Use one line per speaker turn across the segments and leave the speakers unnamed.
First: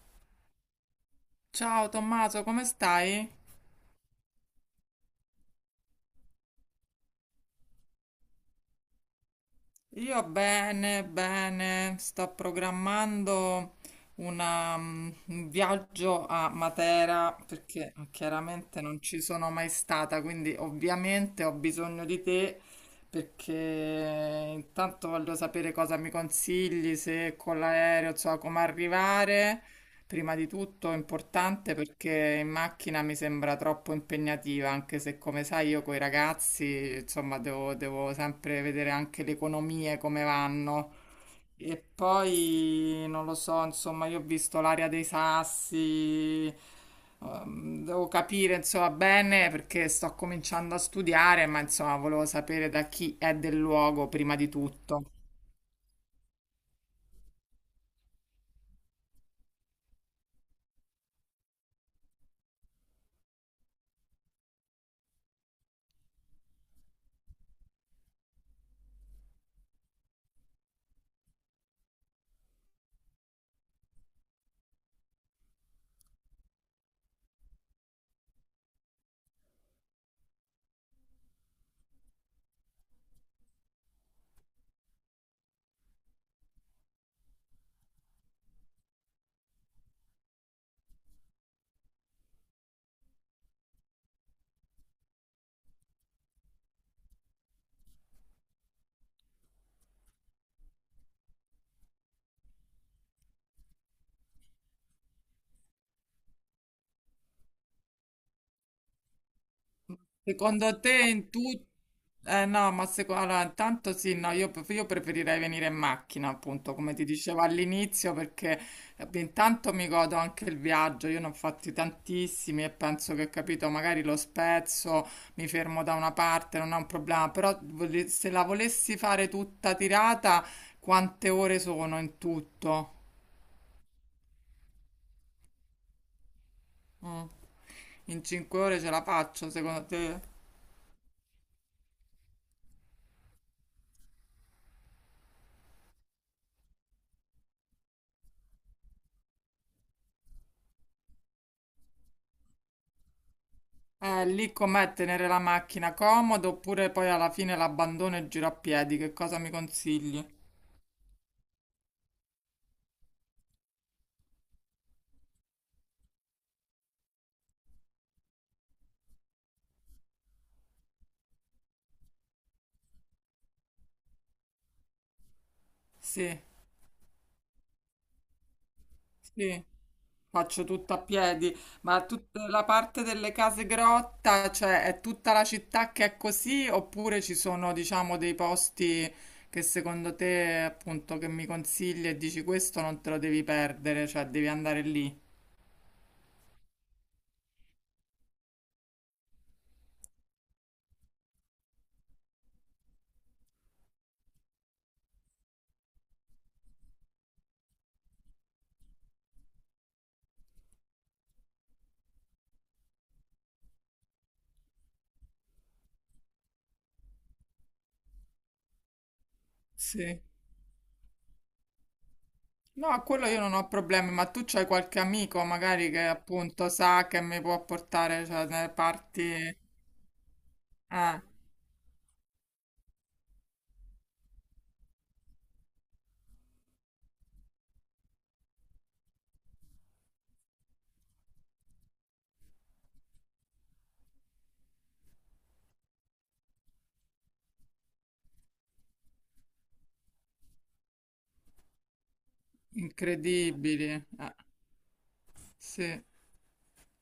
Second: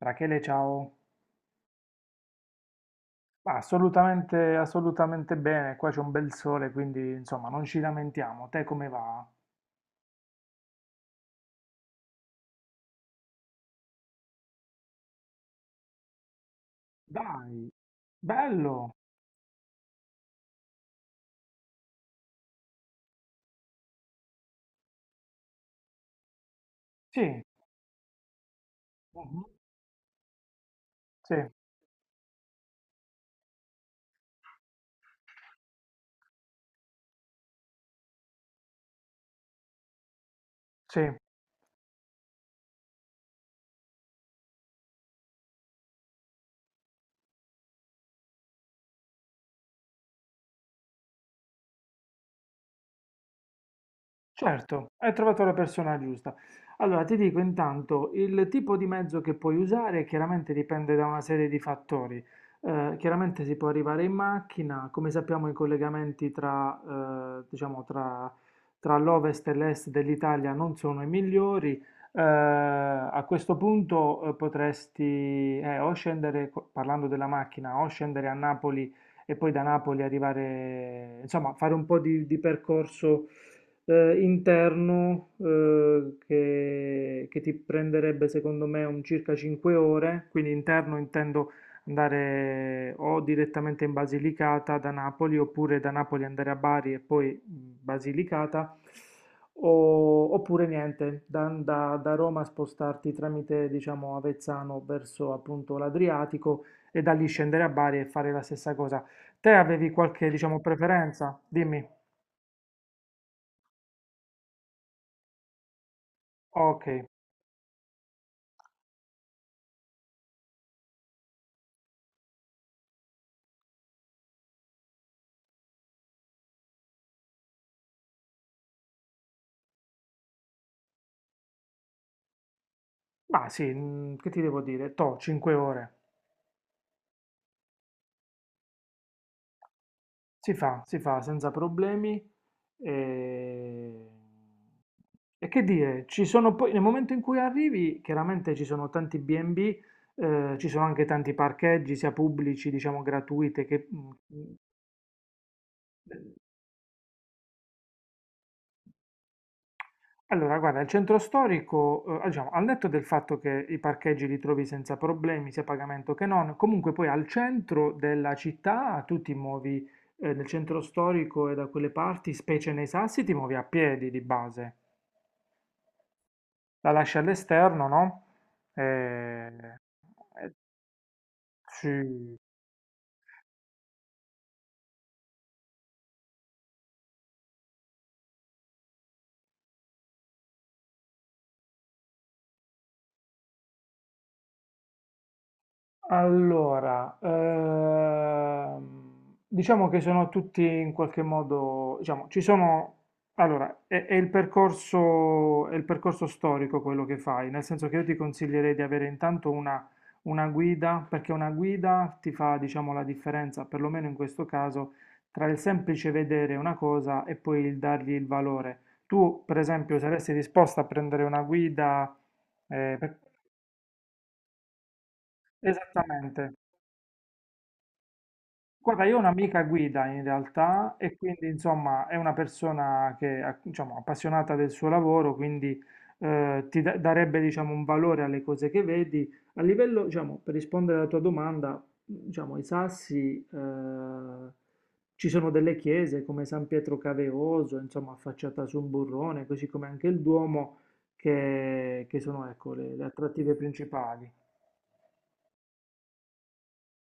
Rachele, ciao.
Ciao Tommaso, come stai?
Ma assolutamente, assolutamente bene, qua c'è un bel sole, quindi insomma non ci lamentiamo. Te come va?
Io bene, bene, sto programmando una, un viaggio a Matera
Dai,
perché chiaramente
bello.
non ci sono mai stata, quindi ovviamente ho bisogno di te perché intanto voglio sapere cosa mi consigli, se
Sì.
con l'aereo, insomma, come
Mhm.
arrivare. Prima di tutto è
Sì,
importante perché in macchina mi sembra troppo impegnativa, anche se come sai io con i ragazzi, insomma, devo sempre vedere anche le economie come vanno.
sì.
E poi non lo so, insomma, io ho visto l'area dei sassi, devo capire, insomma, bene perché sto cominciando a studiare, ma insomma, volevo sapere da chi è del luogo prima di
Certo,
tutto.
hai trovato la persona giusta. Allora, ti dico intanto, il tipo di mezzo che puoi usare chiaramente dipende da una serie di fattori. Chiaramente si può arrivare in macchina, come sappiamo i collegamenti tra, diciamo, tra l'ovest e l'est dell'Italia non sono i migliori. A questo punto potresti o scendere, parlando della macchina, o scendere a Napoli e poi da Napoli arrivare, insomma, fare un po' di percorso interno, che ti prenderebbe secondo me un circa 5 ore, quindi interno intendo andare o direttamente in Basilicata da Napoli, oppure da Napoli andare a Bari e poi Basilicata, oppure niente, da Roma spostarti tramite diciamo Avezzano verso appunto l'Adriatico e da lì scendere a Bari e fare la stessa cosa. Te avevi qualche diciamo
Secondo te in
preferenza?
tutto...
Dimmi.
Eh no, ma allora, intanto sì, no, io, io preferirei venire in macchina, appunto,
Ok.
come ti dicevo all'inizio, perché intanto mi godo anche il viaggio, io ne ho fatti tantissimi e penso che, capito, magari lo spezzo, mi fermo da una parte, non è un problema, però se la volessi fare tutta tirata, quante ore sono in tutto?
Ma sì, che ti devo dire? Toh, 5 ore.
Mm. In 5 ore ce la faccio, secondo te?
Si fa senza problemi. E... e che dire, ci sono poi, nel momento in cui arrivi, chiaramente ci sono tanti B&B, ci sono anche tanti parcheggi, sia pubblici, diciamo gratuite, mm,
Lì com'è tenere la macchina comodo oppure poi alla fine l'abbandono e giro a piedi? Che cosa mi consigli?
allora, guarda, il centro storico, diciamo, al netto del fatto che i parcheggi li trovi senza problemi, sia a pagamento che non, comunque poi al centro della città tu ti muovi, nel centro storico e da quelle parti, specie nei Sassi, ti muovi a piedi di base.
Sì,
La lasci all'esterno, no?
sì,
Eh, eh,
faccio tutta a piedi, ma
sì.
tutta la parte delle case grotta, cioè è tutta la città che è così oppure ci sono, diciamo, dei posti che secondo te, appunto, che mi consigli e dici questo non te lo devi perdere, cioè devi andare lì?
Allora, diciamo che sono tutti in qualche modo, diciamo, ci sono, allora, è il percorso storico quello che fai, nel senso che io ti consiglierei di avere intanto una guida, perché una guida ti fa, diciamo, la differenza, perlomeno in questo caso, tra il semplice vedere una cosa e poi il dargli il valore. Tu, per esempio,
Sì.
saresti disposta a prendere una guida,
No,
eh,
a
per-
quello io non ho problemi, ma tu c'hai qualche amico magari che
esattamente.
appunto sa che mi può portare, cioè, nelle
Guarda, io ho
parti
un'amica guida in realtà e
eh,
quindi insomma è una persona che è diciamo, appassionata del suo lavoro, quindi ti darebbe diciamo, un valore alle cose che vedi. A livello, diciamo, per rispondere alla tua domanda, diciamo, i Sassi, ci sono delle chiese come San Pietro Caveoso, insomma, affacciata su un burrone, così come anche il Duomo, che sono ecco, le attrattive
incredibili.
principali.
Eh, sì.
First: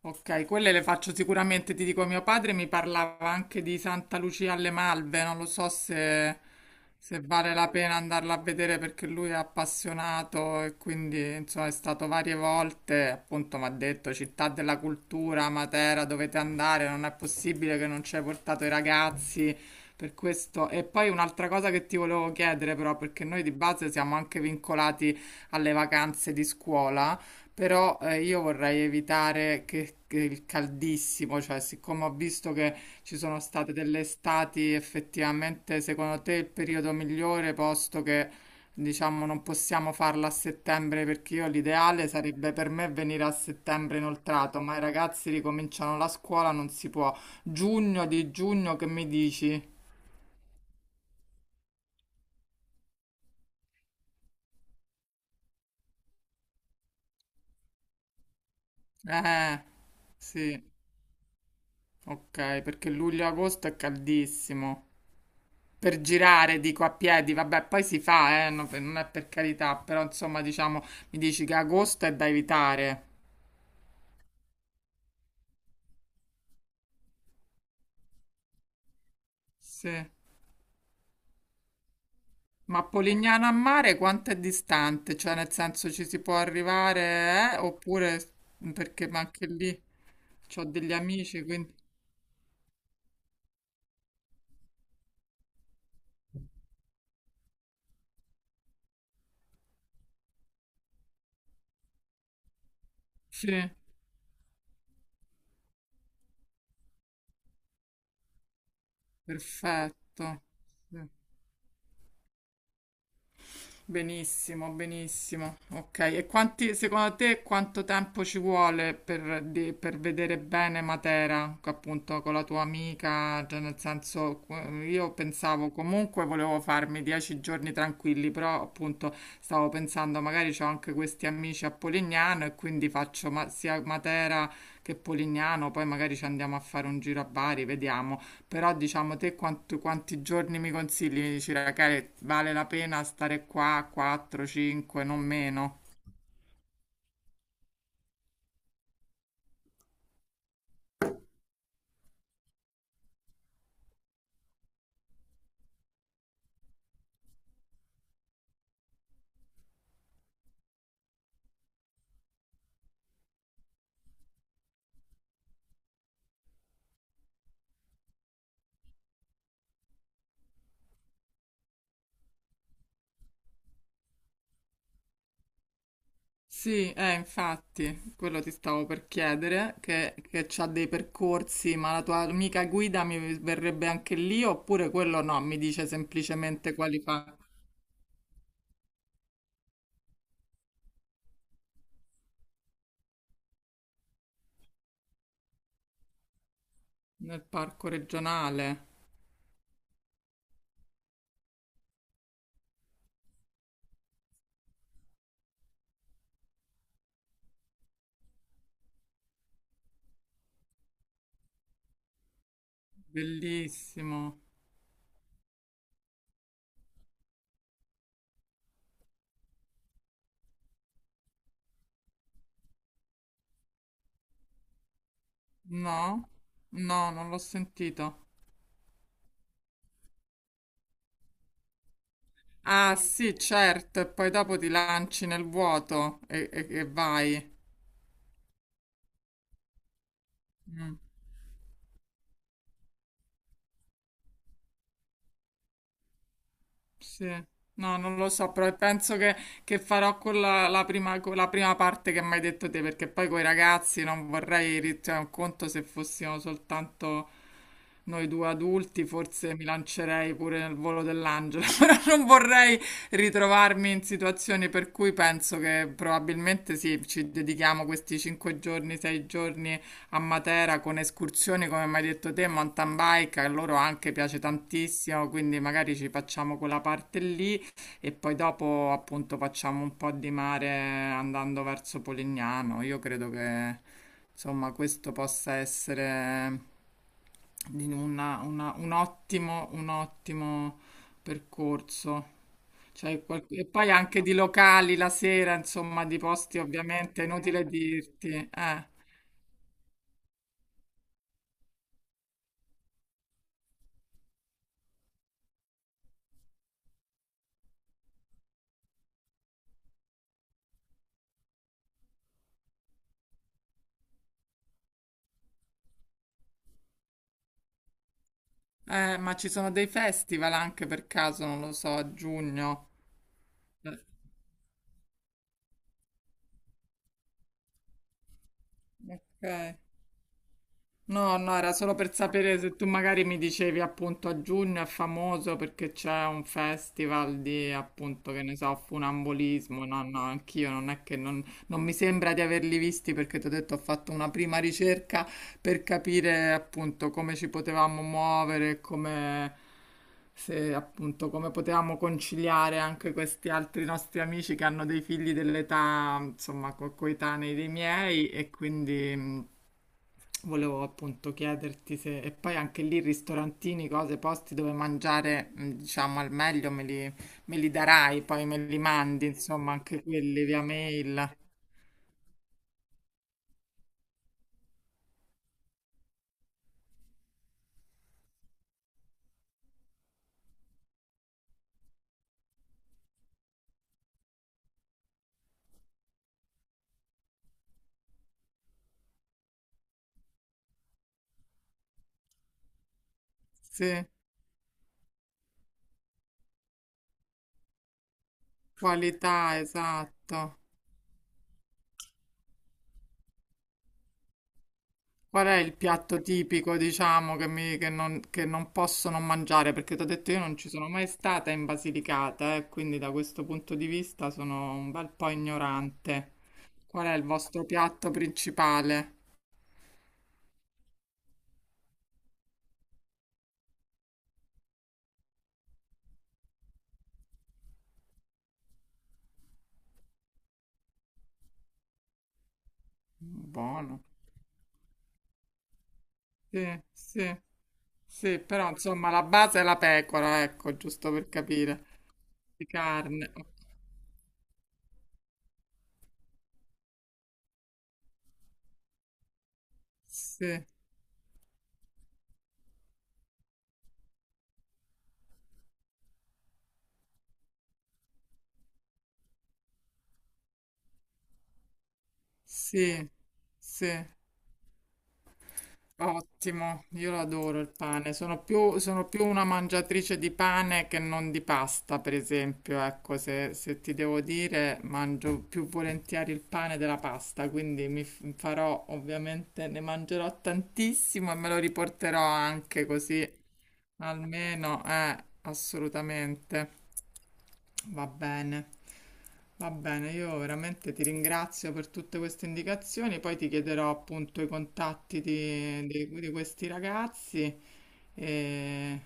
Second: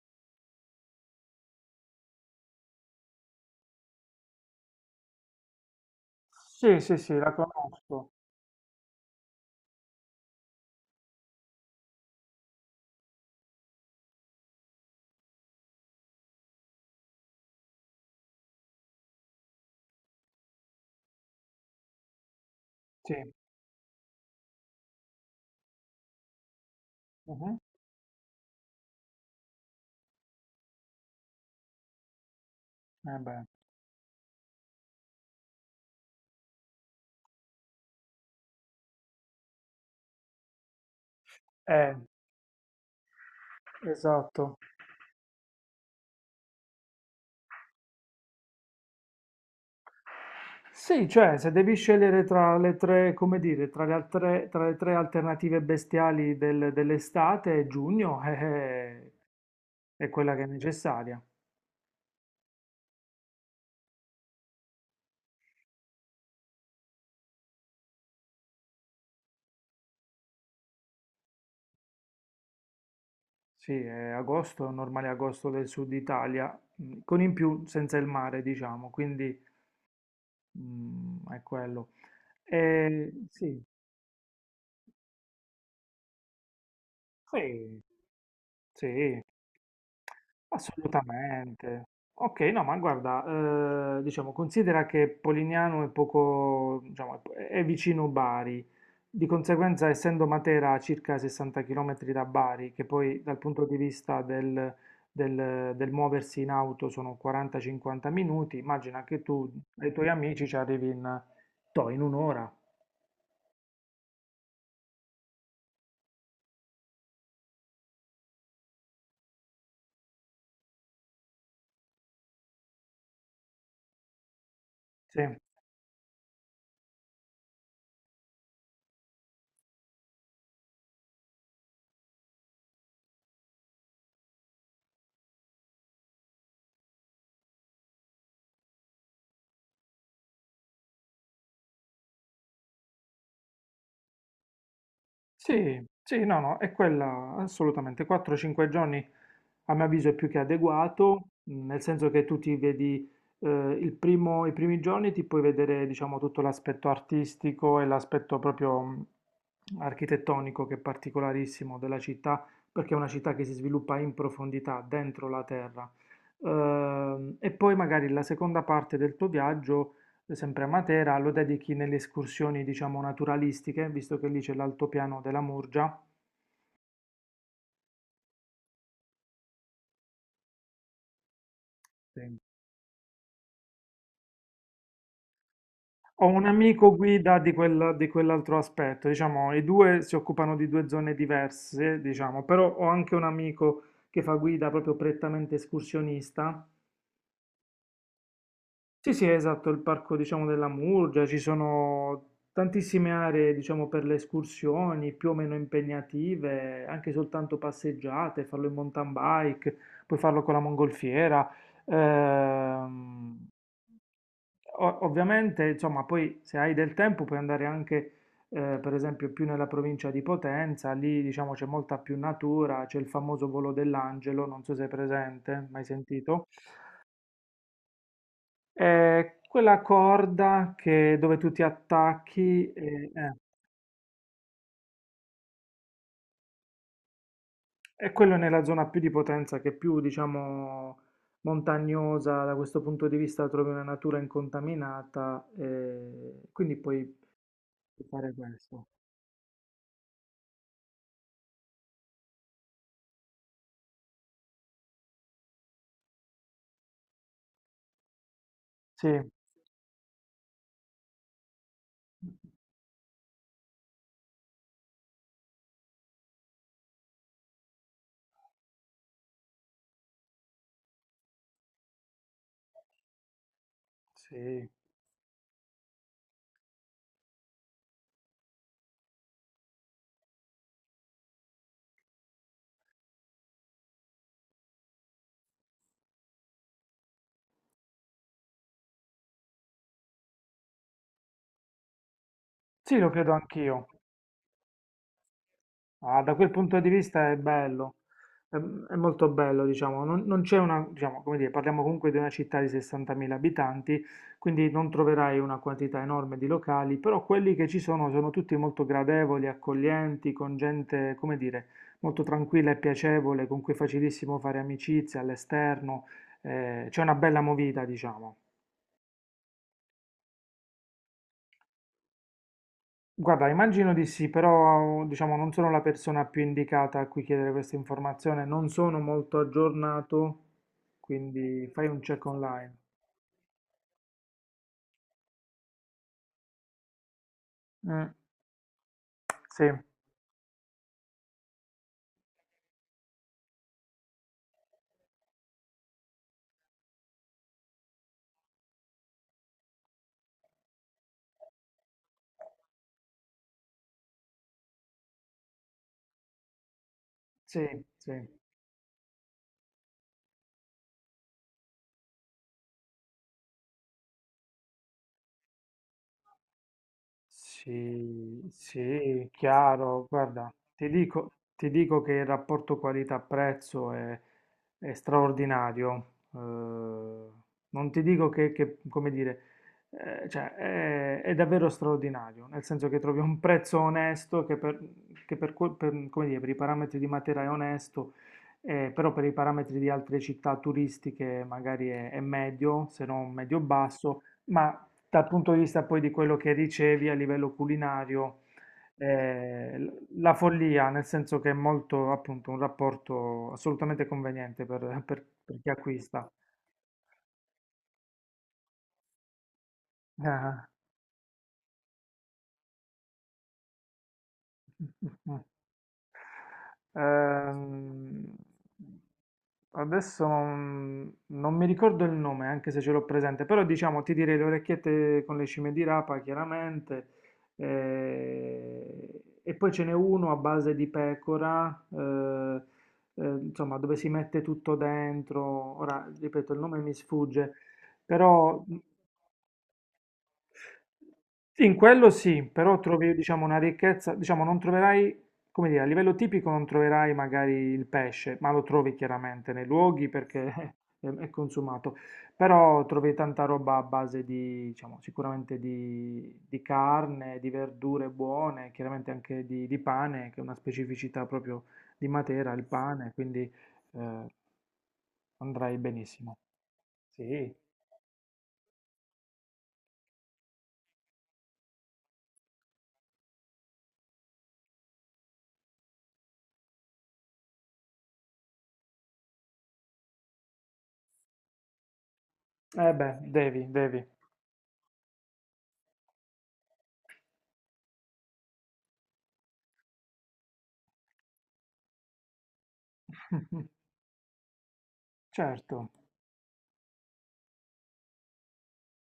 Ok, quelle le faccio sicuramente, ti dico, mio padre mi parlava anche di Santa Lucia alle Malve, non lo so se,
Sì, sì, sì,
se
la
vale la pena
conosco.
andarla a vedere perché lui è appassionato e quindi insomma è stato varie volte, appunto mi ha detto città della cultura, Matera, dovete andare, non è possibile che non ci hai portato i ragazzi per questo. E poi un'altra cosa che ti volevo chiedere però,
Sì.
perché noi di base siamo anche vincolati alle vacanze di scuola.
Mhm.
Però io vorrei evitare che il caldissimo, cioè siccome ho visto che ci
Eh
sono
beh.
state delle estati, effettivamente secondo te il periodo migliore, posto che diciamo non possiamo farla a settembre, perché io
Eh,
l'ideale sarebbe per me venire a settembre
esatto.
inoltrato, ma i ragazzi ricominciano la scuola, non si può. Giugno di giugno, che mi dici?
Sì, cioè, se devi scegliere tra le tre, come dire, tra le altre, tra le tre alternative bestiali dell'estate, giugno
Eh,
è quella che è
sì,
necessaria.
ok, perché luglio-agosto e agosto è caldissimo. Per girare, dico a piedi, vabbè, poi si fa, non è per carità, però insomma, diciamo, mi dici che agosto è da evitare.
Sì, è agosto, normale agosto del sud Italia, con in più senza il mare, diciamo, quindi
Sì.
è quello.
Ma Polignano a
Sì,
mare quanto è distante? Cioè, nel senso ci si può arrivare, eh?
sì,
Oppure perché ma
sì.
anche lì ho degli amici, quindi
Assolutamente. Okay, no, ma guarda, diciamo considera che Polignano è poco diciamo è vicino Bari, di conseguenza essendo Matera a circa 60 chilometri da Bari, che poi dal
sì,
punto di vista del muoversi in auto sono 40, 50 minuti, immagina che tu ai tuoi
perfetto.
amici ci arrivi
Sì.
in toh, in 1 ora.
Benissimo, benissimo. Ok, e quanti, secondo te quanto tempo ci vuole per, per vedere bene Matera, appunto con la tua amica? Cioè, nel senso, io
Sì.
pensavo comunque volevo farmi 10 giorni tranquilli, però appunto stavo pensando magari ho anche questi amici a Polignano e quindi faccio sia Matera che Polignano, poi magari ci andiamo a fare un giro a Bari, vediamo. Però diciamo te quanti giorni mi consigli? Mi dici, Rachele, vale la pena stare qua 4, 5, non meno?
Sì, sì, no, no, è quella assolutamente. 4-5 giorni a mio avviso è più che adeguato, nel senso che tu ti vedi, i primi giorni ti puoi vedere, diciamo, tutto l'aspetto artistico e l'aspetto proprio, architettonico che è particolarissimo della città, perché è una città che si sviluppa in profondità, dentro la terra. E poi magari la seconda parte del tuo viaggio sempre a Matera, lo dedichi nelle escursioni, diciamo, naturalistiche, visto che lì c'è l'altopiano della Murgia.
Sì, infatti, quello ti stavo per chiedere, che c'ha dei percorsi, ma la tua
Sì.
amica guida mi verrebbe anche lì oppure quello no, mi dice
Ho un
semplicemente
amico
quali fa
guida di quell'altro aspetto, diciamo, i due si occupano di due zone diverse, diciamo, però ho anche un amico che fa guida proprio prettamente escursionista.
nel parco regionale.
Sì, sì, esatto, il parco, diciamo, della Murgia, ci sono tantissime aree, diciamo, per le escursioni, più o meno impegnative, anche soltanto passeggiate, farlo in mountain bike, puoi farlo con la mongolfiera. Ehm,
Bellissimo.
Ovviamente, insomma, poi se hai del tempo puoi andare anche, per esempio, più nella provincia di Potenza, lì, diciamo, c'è molta più natura, c'è il famoso Volo dell'Angelo, non so se è presente, mai
No?
sentito?
No, non l'ho sentito.
È quella corda dove tu ti attacchi,
Ah sì, certo, e poi dopo ti lanci nel vuoto e, e vai.
è quello nella zona più di Potenza, che è più, diciamo,
Mm,
montagnosa, da questo punto di vista trovi una natura incontaminata, e quindi puoi
sì. No, non lo
fare
so, però
questo.
penso che farò quella, la prima, con la prima parte che mi hai detto te, perché poi con i ragazzi non vorrei, cioè, un conto se fossimo soltanto noi due adulti,
Sì,
forse mi lancerei pure nel volo dell'angelo, però non vorrei ritrovarmi in situazioni per cui penso che probabilmente sì, ci dedichiamo questi 5 giorni, 6 giorni a Matera con escursioni, come mi hai detto te, mountain bike, a loro anche piace
sì,
tantissimo, quindi magari ci facciamo quella parte lì e poi dopo appunto facciamo un po' di mare andando verso Polignano. Io credo che insomma questo possa essere di un ottimo percorso.
sì, lo
Cioè,
credo
e
anch'io.
poi anche di locali la sera, insomma, di
Ah, da quel
posti
punto di
ovviamente, è
vista è
inutile
bello,
dirti.
è molto bello, diciamo, non c'è una, diciamo, come dire, parliamo comunque di una città di 60.000 abitanti, quindi non troverai una quantità enorme di locali, però quelli che ci sono sono tutti molto gradevoli, accoglienti, con gente, come dire, molto tranquilla e piacevole, con cui è facilissimo fare amicizia all'esterno. C'è una bella movida, diciamo.
Ma ci sono dei festival anche per caso, non lo so, a giugno.
Guarda, immagino
Eh,
di sì, però diciamo non sono la persona più indicata a cui chiedere questa informazione, non sono molto
Ok.
aggiornato,
No, no,
quindi
era
fai
solo
un
per
check
sapere
online.
se tu magari mi dicevi appunto a giugno è famoso perché c'è un festival di
Mm,
appunto che ne so,
sì,
funambulismo. No, no, anch'io non è che non, non mi sembra di averli visti perché ti ho detto ho fatto una prima ricerca per capire appunto come ci potevamo muovere, come se appunto come potevamo conciliare anche questi altri nostri amici che hanno dei figli dell'età, insomma, coetanei
sì,
dei
sì.
miei e quindi volevo appunto chiederti se, e poi anche lì ristorantini, cose, posti dove mangiare, diciamo, al meglio me li darai,
Sì,
poi me li mandi,
sì,
insomma, anche
chiaro.
quelli
Guarda,
via mail.
ti dico che il rapporto qualità-prezzo è straordinario. Non ti dico che, come dire, cioè, è davvero straordinario, nel senso che trovi un prezzo onesto che per come dire, per i parametri di Matera è onesto, però per i parametri di altre città turistiche magari è medio, se non
Sì,
medio-basso. Ma dal punto di vista poi di quello che dicevi a livello culinario,
qualità,
la
esatto.
follia, nel senso che è molto appunto un rapporto assolutamente conveniente
Qual è
per chi
il piatto
acquista.
tipico, diciamo, che, che non posso non mangiare? Perché ti ho detto io non
Ah.
ci sono mai stata in Basilicata, quindi da questo punto di vista sono un bel po' ignorante. Qual è il vostro piatto
Ehm,
principale?
adesso non mi ricordo il nome, anche se ce l'ho presente, però diciamo ti direi le orecchiette con le cime di rapa, chiaramente. E poi ce n'è uno a base di pecora, insomma, dove
Buono.
si mette tutto dentro. Ora, ripeto, il nome
Sì,
mi
sì,
sfugge,
sì,
però
però insomma la base è la pecora, ecco, giusto per
sì, in
capire.
quello sì,
Di
però trovi,
carne.
diciamo,
Ok.
una ricchezza, diciamo, non troverai, come dire, a livello tipico non troverai magari il pesce, ma lo trovi chiaramente nei luoghi perché
Sì,
è consumato, però trovi tanta roba a base di, diciamo, sicuramente di carne, di verdure buone, chiaramente anche di pane, che è una specificità proprio di Matera, il
sì,
pane, quindi
sì.
eh, andrai benissimo.
Ottimo, io lo
Sì.
adoro il pane. Sono più una mangiatrice di pane che non di pasta, per esempio. Ecco, se, se ti devo dire, mangio più volentieri il pane della pasta, quindi farò ovviamente, ne mangerò tantissimo e me lo riporterò anche
Eh beh,
così,
devi, devi,
almeno, assolutamente. Va bene, va bene, io veramente ti ringrazio per tutte queste indicazioni, poi ti chiederò appunto i contatti di,
certo,
di questi ragazzi e,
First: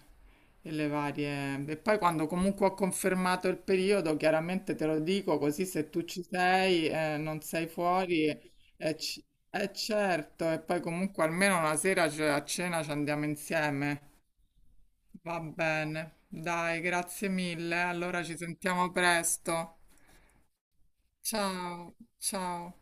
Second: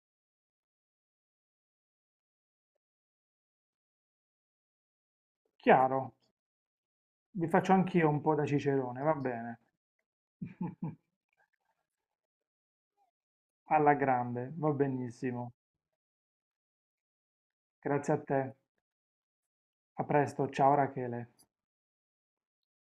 e le varie... E poi quando comunque ho confermato il periodo, chiaramente te lo dico, così se tu
chiaro.
ci sei, non
Vi
sei
faccio anch'io un
fuori,
po' da
è,
cicerone, va bene.
certo, e poi comunque almeno una sera a cena ci andiamo
Alla
insieme.
grande, va
Va
benissimo.
bene, dai, grazie mille.
Grazie a
Allora ci
te.
sentiamo presto.
A presto, ciao Rachele.
Ciao, ciao.